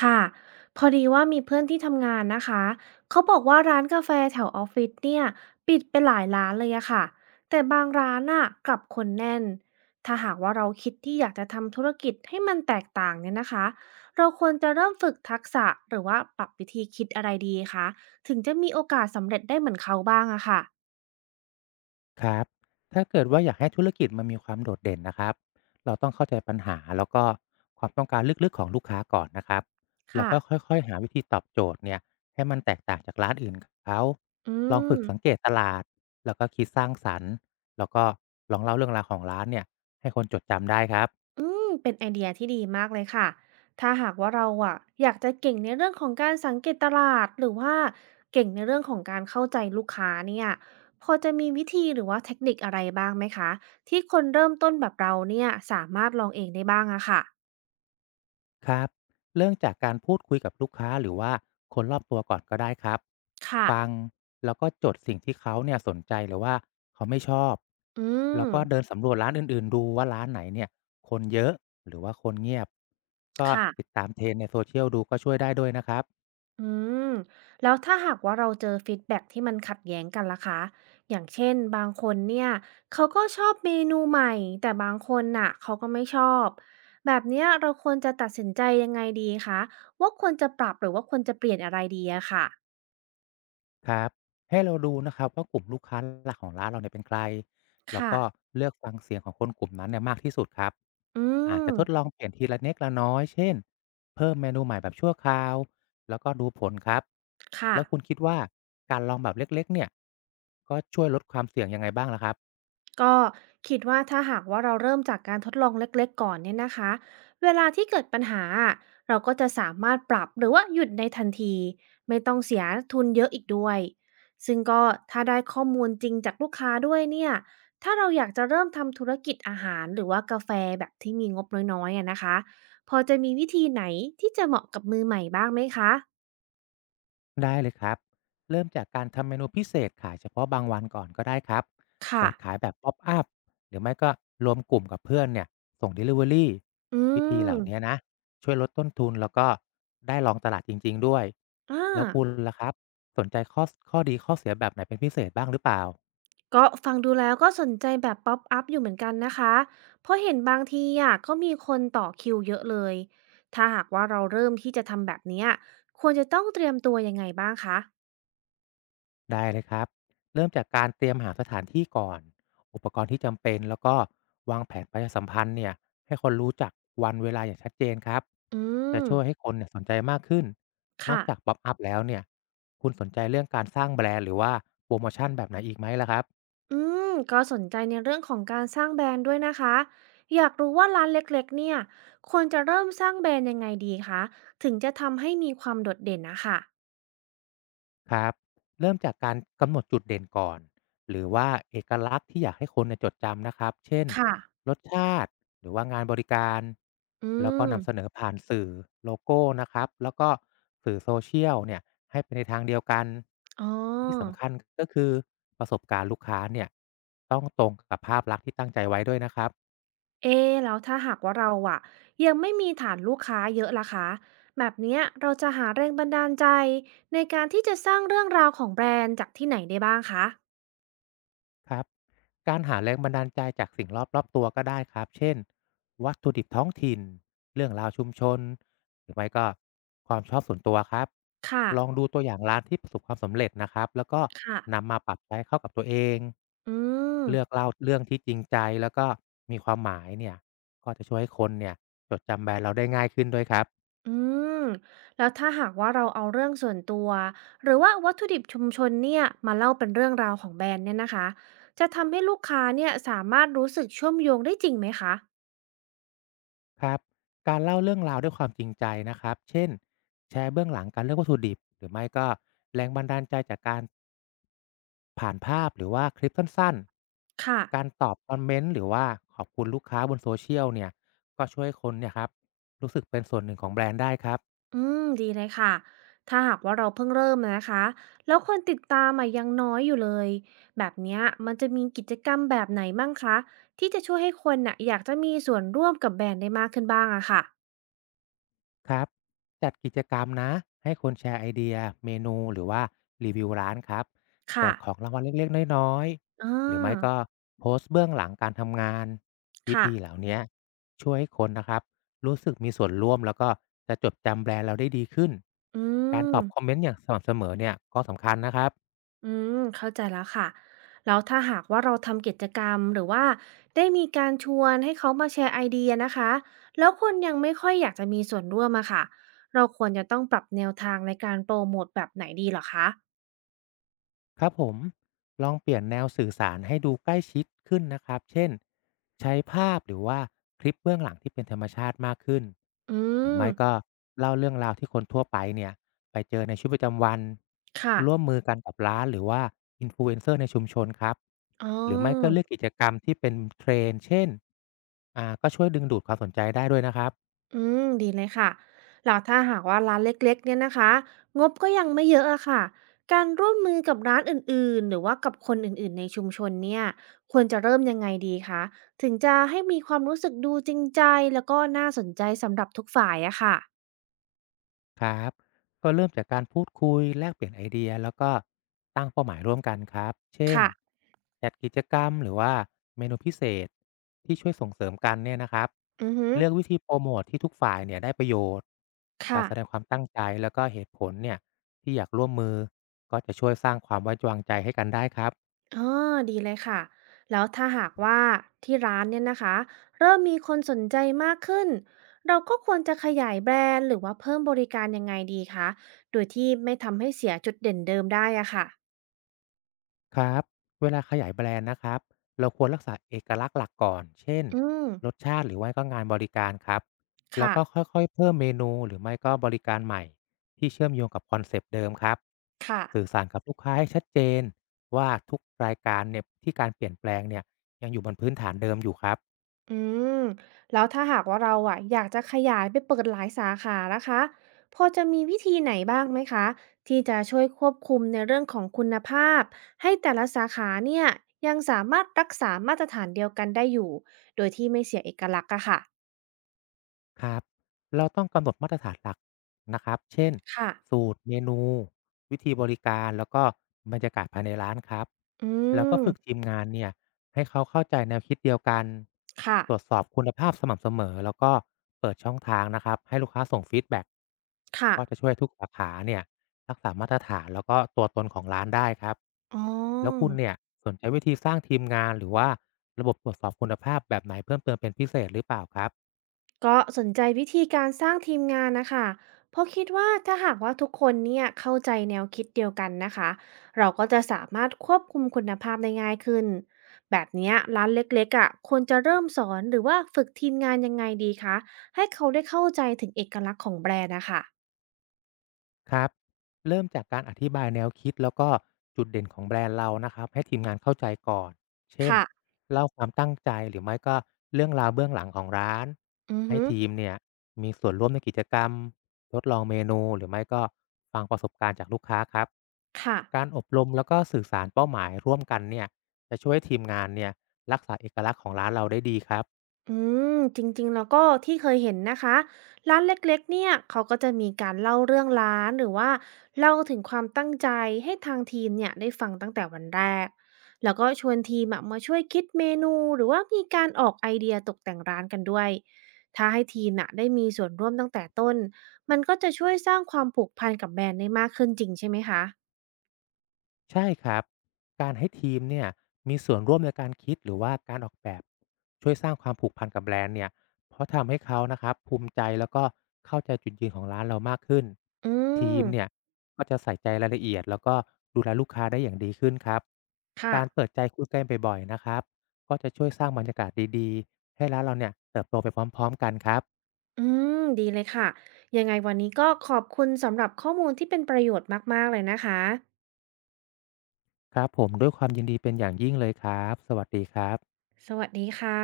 ค่ะพอดีว่ามีเพื่อนที่ทำงานนะคะเขาบอกว่าร้านกาแฟแถวออฟฟิศเนี่ยปิดไปหลายร้านเลยอะค่ะแต่บางร้านน่ะกลับคนแน่นถ้าหากว่าเราคิดที่อยากจะทำธุรกิจให้มันแตกต่างเนี่ยนะคะเราควรจะเริ่มฝึกทักษะหรือว่าปรับวิธีคิดอะไรดีคะถึงจะมีโอกาสสำเร็จได้เหมือนเขาบ้างอะค่ะครับถ้าเกิดว่าอยากให้ธุรกิจมันมีความโดดเด่นนะครับเราต้องเข้าใจปัญหาแล้วก็ความต้องการลึกๆของลูกค้าก่อนนะครับแล้วค่ะก็ค่อยๆหาวิธีตอบโจทย์เนี่ยให้มันแตกต่างจากร้านอื่นเขาอืลองฝึม กสังเกตตลาดแล้วก็คิดสร้างสรรค์แล้วก็ลองเล่าเรื่องราวของร้านเนี่ยให้คนจดจำได้ครับ อืมเป็นไอเดียที่ดีมากเลยค่ะถ้าหากว่าเราอะอยากจะเก่งในเรื่องของการสังเกตตลาดหรือว่าเก่งในเรื่องของการเข้าใจลูกค้าเนี่ยพอจะมีวิธีหรือว่าเทคนิคอะไรบ้างไหมคะที่คนเริ่มต้นแบบเราเนี่ยสามารถลองเองได้บ้างอะค่ะครับ เริ่มจากการพูดคุยกับลูกค้าหรือว่าคนรอบตัวก่อนก็ได้ครับ ค่ะฟังแล้วก็จดสิ่งที่เขาเนี่ยสนใจหรือว่าเขาไม่ชอบ อืแล้มวก็เดินสำรวจร้านอื่นๆดูว่าร้านไหนเนี่ยคนเยอะหรือว่าคนเงียบ ก็ติดค่ะ ตามเทรนด์ในโซเชียลดูก็ช่วยได้ด้วยนะครับ อืมแล้วถ้าหากว่าเราเจอฟีดแบ็กที่มันขัดแย้งกันล่ะคะอย่างเช่นบางคนเนี่ยเขาก็ชอบเมนูใหม่แต่บางคนน่ะเขาก็ไม่ชอบแบบเนี้ยเราควรจะตัดสินใจยังไงดีคะว่าควรจะปรับหรือว่าควรจะเปลี่ยนอะไรดีอะค่ะครับให้เราดูนะครับว่ากลุ่มลูกค้าหลักของร้านเราเนี่ยเป็นใครแล้วค่ะก็เลือกฟังเสียงของคนกลุ่มนั้นเนี่ยมากที่สุดครับอือาจมจะทดลองเปลี่ยนทีละเล็กละน้อยเช่นเพิ่มเมนูใหม่แบบชั่วคราวแล้วก็ดูผลครับค่ะ แล้วคุณคิดว่าการลองแบบเล็กๆเนี่ยก็ช่วยลดความเสี่ยงยังไงบ้างล่ะครับ ก็คิดว่าถ้าหากว่าเราเริ่มจากการทดลองเล็กๆก่อนเนี่ยนะคะเวลาที่เกิดปัญหาอะเราก็จะสามารถปรับหรือว่าหยุดในทันทีไม่ต้องเสียทุนเยอะอีกด้วยซึ่งก็ถ้าได้ข้อมูลจริงจากลูกค้าด้วยเนี่ยถ้าเราอยากจะเริ่มทำธุรกิจอาหารหรือว่ากาแฟแบบที่มีงบน้อยๆอะนะคะพอจะมีวิธีไหนที่จะเหมาะกับมือใหม่บ้างไหมคะได้เลยครับ เริ่มจากการทำเมนูพิเศษขายเฉพาะบางวันก่อนก็ได้ครับ ค่ะเปิดขายแบบป๊อปอัพหรือไม่ก็รวมกลุ่มกับเพื่อนเนี่ย ส่ง Delivery อืวิธีเหล่านี้มนะช่วยลดต้นทุนแล้วก็ได้ลองตลาดจริงๆด้วยอา แล้วคุณล่ะครับสนใจข้อดีข้อเสียแบบไหนเป็นพิเศษบ้างหรือเปล่า ก็ฟังดูแล้วก็สนใจแบบป๊อปอัพอยู่เหมือนกันนะคะเพราะเห็นบางทีอ่ะก็มีคนต่อคิวเยอะเลยถ้าหากว่าเราเริ่มที่จะทำแบบเนี้ยควรจะต้องเตรียมตัวยังไงบ้างคะได้เลยครับ เริ่มจากการเตรียมหาสถานที่ก่อน อุปกรณ์ที่จำเป็น แล้วก็วางแผนประชาสัมพันธ์เนี่ยให้คนรู้จักวันเวลาอย่างชัดเจนครับ อืจะมช่วยให้คนเนี่ยสนใจมากขึ้นนอกค่ะจากป๊อปอัพแล้วเนี่ย คุณสนใจเรื่องการสร้างแบรนด์หรือว่าโปรโมชั่นแบบไหนอีกไหมล่ะครับ อืมก็สนใจในเรื่องของการสร้างแบรนด์ด้วยนะคะอยากรู้ว่าร้านเล็กๆเนี่ยควรจะเริ่มสร้างแบรนด์ยังไงดีคะถึงจะทำให้มีความโดดเด่นนะคะครับเริ่มจากการกำหนดจุดเด่นก่อนหรือว่าเอกลักษณ์ที่อยากให้คนเนี่ยจดจำนะครับเช่นค่ะรสชาติหรือว่างานบริการอืแล้วก็มนำเสนอผ่านสื่อโลโก้นะครับแล้วก็สื่อโซเชียลเนี่ยให้ไปในทางเดียวกันอ๋อ ที่สำคัญก็คือประสบการณ์ลูกค้าเนี่ยต้องตรงกับภาพลักษณ์ที่ตั้งใจไว้ด้วยนะครับ เอ๊ะแล้วถ้าหากว่าเราอะยังไม่มีฐานลูกค้าเยอะล่ะคะแบบเนี้ยเราจะหาแรงบันดาลใจในการที่จะสร้างเรื่องราวของแบรนด์จากที่ไหนได้บ้างคะครับการหาแรงบันดาลใจจากสิ่งรอบตัวก็ได้ครับเช่นวัตถุดิบท้องถิ่นเรื่องราวชุมชนหรือไม่ก็ความชอบส่วนตัวครับค่ะลองดูตัวอย่างร้านที่ประสบความสำเร็จนะครับแล้วก็ค่ะนำมาปรับใช้เข้ากับตัวเองอืมเลือกเล่าเรื่องที่จริงใจแล้วก็มีความหมายเนี่ยก็จะช่วยให้คนเนี่ยจดจำแบรนด์เราได้ง่ายขึ้นด้วยครับอืมแล้วถ้าหากว่าเราเอาเรื่องส่วนตัวหรือว่าวัตถุดิบชุมชนเนี่ยมาเล่าเป็นเรื่องราวของแบรนด์เนี่ยนะคะจะทำให้ลูกค้าเนี่ยสามารถรู้สึกเชื่อมโยงได้จริงไหมคะครับการเล่าเรื่องราวด้วยความจริงใจนะครับเช่นแชร์เบื้องหลังการเลือกวัตถุดิบหรือไม่ก็แรงบันดาลใจจากการ ผ่านภาพหรือว่าคลิปสั้น ค่ะ ๆ การตอบคอมเมนต์หรือว่าขอบคุณลูกค้าบนโซเชียลเนี่ยก็ช่วยคนเนี่ยครับรู้สึกเป็นส่วนหนึ่งของแบรนด์ได้ครับอืมดีเลยค่ะ ถ้าหากว่าเราเพิ่งเริ่มนะคะแล้วคนติดตามอะยังน้อยอยู่เลยแบบเนี้ยมันจะมีกิจกรรมแบบไหนบ้างคะที่จะช่วยให้คนน่ะอยากจะมีส่วนร่วมกับแบรนด์ได้มากขึ้นบ้างอะค่ะครับจัดกิจกรรมนะให้คนแชร์ไอเดียเมนูหรือว่ารีวิวร้านครับแจค่ะกของรางวัลเล็กๆ น้อยอ่าๆ หรือไม่ก็โพสต์เบื้องหลังการทำงานวิค่ะธีเหล่าเนี้ยช่วยให้คนนะครับรู้สึกมีส่วนร่วมแล้วก็จะจดจำแบรนด์เราได้ดีขึ้นอืการตม อบคอมเมนต์อย่างสม่ำเสมอเนี่ยก็สำคัญนะครับ อืมเข้าใจแล้วค่ะแล้วถ้าหากว่าเราทำกิจกรรมหรือว่าได้มีการชวนให้เขามาแชร์ไอเดียนะคะแล้วคนยังไม่ค่อยอยากจะมีส่วนร่วมอะค่ะเราควรจะต้องปรับแนวทางในการโปรโมทแบบไหนดีเหรอคะครับผมลองเปลี่ยนแนวสื่อสารให้ดูใกล้ชิดขึ้นนะครับเช่นใช้ภาพหรือว่าคลิปเบื้องหลังที่เป็นธรรมชาติมากขึ้นอืหรือมไม่ก็เล่าเรื่องราวที่คนทั่วไปเนี่ยไปเจอในชีวิตประจำวันค่ะร่วมมือกันกับร้านหรือว่าอินฟลูเอนเซอร์ในชุมชนครับอ๋อ หรือไม่ก็เลือกกิจกรรมที่เป็นเทรนด์เช่นก็ช่วยดึงดูดความสนใจได้ด้วยนะครับ อืมดีเลยค่ะแล้วถ้าหากว่าร้านเล็กๆเนี่ยนะคะงบก็ยังไม่เยอะอะค่ะการร่วมมือกับร้านอื่นๆหรือว่ากับคนอื่นๆในชุมชนเนี่ยควรจะเริ่มยังไงดีคะถึงจะให้มีความรู้สึกดูจริงใจแล้วก็น่าสนใจสำหรับทุกฝ่ายอะค่ะครับก็เริ่มจากการพูดคุยแลกเปลี่ยนไอเดียแล้วก็ตั้งเป้าหมายร่วมกันครับเช่นค่ะจัดกิจกรรมหรือว่าเมนูพิเศษที่ช่วยส่งเสริมกันเนี่ยนะครับอือฮึเลือกวิธีโปรโมทที่ทุกฝ่ายเนี่ยได้ประโยชน์กาค่ะ รแสดงความตั้งใจแล้วก็เหตุผลเนี่ยที่อยากร่วมมือก็จะช่วยสร้างความไว้วางใจให้กันได้ครับ อ๋อดีเลยค่ะ แล้วถ้าหากว่าที่ร้านเนี่ยนะคะเริ่มมีคนสนใจมากขึ้นเราก็ควรจะขยายแบรนด์หรือว่าเพิ่มบริการยังไงดีคะโดยที่ไม่ทำให้เสียจุดเด่นเดิมได้อะค่ะ ครับเวลาขยายแบรนด์นะครับเราควรรักษาเอกลักษณ์หลักก่อนเช่นอืม รสชาติหรือไม่ก็งานบริการครับแล้วค่ะ ก็ค่อยๆเพิ่มเมนูหรือไม่ก็บริการใหม่ที่เชื่อมโยงกับคอนเซปต์เดิมครับค่ะ สื่อสารกับลูกค้าให้ชัดเจนว่าทุกรายการเนี่ยที่การเปลี่ยนแปลงเนี่ยยังอยู่บนพื้นฐานเดิมอยู่ครับ อืมแล้วถ้าหากว่าเราอะอยากจะขยายไปเปิดหลายสาขานะคะพอจะมีวิธีไหนบ้างไหมคะที่จะช่วยควบคุมในเรื่องของคุณภาพให้แต่ละสาขาเนี่ยยังสามารถรักษามาตรฐานเดียวกันได้อยู่โดยที่ไม่เสียเอกลักษณ์อะค่ะครับ เราต้องกำหนดมาตรฐานหลักนะครับ เช่น ค่ะสูตรเมนู วิธีบริการ แล้วก็บรรยากาศภายในร้านครับ อืแล้วก็มฝึกทีมงานเนี่ย ให้เขาเข้าใจแนวคิดเดียวกันค่ะตรวจสอบคุณภาพสม่ำเสมอแล้วก็เปิดช่องทางนะครับ ให้ลูกค้าส่งฟีดแบ็กค่ะก็จะช่วยทุกสาขาเนี่ยรักษามาตรฐานแล้วก็ตัวตนของร้านได้ครับอ๋อ แล้วคุณเนี่ยสนใจวิธีสร้างทีมงานหรือว่าระบบตรวจสอบคุณภาพแบบไหนเพิ่มเติมเป็นพิเศษหรือเปล่าครับ ก็สนใจวิธีการสร้างทีมงานนะคะ เพราะคิดว่าถ้าหากว่าทุกคนเนี่ยเข้าใจแนวคิดเดียวกันนะคะ เราก็จะสามารถควบคุมคุณภาพได้ง่ายขึ้น แบบเนี้ยร้านเล็กๆอ่ะควรจะเริ่มสอนหรือว่าฝึกทีมงานยังไงดีคะ ให้เขาได้เข้าใจถึงเอกลักษณ์ของแบรนด์นะคะ ครับเริ่มจากการอธิบายแนวคิดแล้วก็จุดเด่นของแบรนด์เรานะครับให้ทีมงานเข้าใจก่อนเช่นค่ะ เล่าความตั้งใจหรือไม่ก็เรื่องราวเบื้องหลังของร้านอือให้ฮึทีมเนี่ยมีส่วนร่วมในกิจกรรมทดลองเมนูหรือไม่ก็ฟังประสบการณ์จากลูกค้าครับค่ะ การอบรมแล้วก็สื่อสารเป้าหมายร่วมกันเนี่ยจะช่วยให้ทีมงานเนี่ยรักษาเอกลักษณ์ของร้านเราได้ดีครับ อืมจริงๆแล้วก็ที่เคยเห็นนะคะร้านเล็กๆเนี่ยเขาก็จะมีการเล่าเรื่องร้านหรือว่าเล่าถึงความตั้งใจให้ทางทีมเนี่ยได้ฟังตั้งแต่วันแรกแล้วก็ชวนทีมอะมาช่วยคิดเมนูหรือว่ามีการออกไอเดียตกแต่งร้านกันด้วยถ้าให้ทีมน่ะได้มีส่วนร่วมตั้งแต่ต้นมันก็จะช่วยสร้างความผูกพันกับแบรนด์ได้มากขึ้นจริงใช่ไหมคะใช่ครับการให้ทีมเนี่ยมีส่วนร่วมในการคิดหรือว่าการออกแบบช่วยสร้างความผูกพันกับแบรนด์เนี่ยเพราะทำให้เขานะครับภูมิใจแล้วก็เข้าใจจุดยืนของร้านเรามากขึ้นอืทีมมเนี่ยก็จะใส่ใจรายละเอียดแล้วก็ดูแลลูกค้าได้อย่างดีขึ้นครับค่ะ การเปิดใจคุยกันบ่อยๆนะครับก็จะช่วยสร้างบรรยากาศดีๆให้ร้านเราเนี่ยเติบโตไปพร้อมๆกันครับอืมดีเลยค่ะยังไงวันนี้ก็ขอบคุณสำหรับข้อมูลที่เป็นประโยชน์มากๆเลยนะคะครับผมด้วยความยินดีเป็นอย่างยิ่งเลยครับสวัสดีครับสวัสดีค่ะ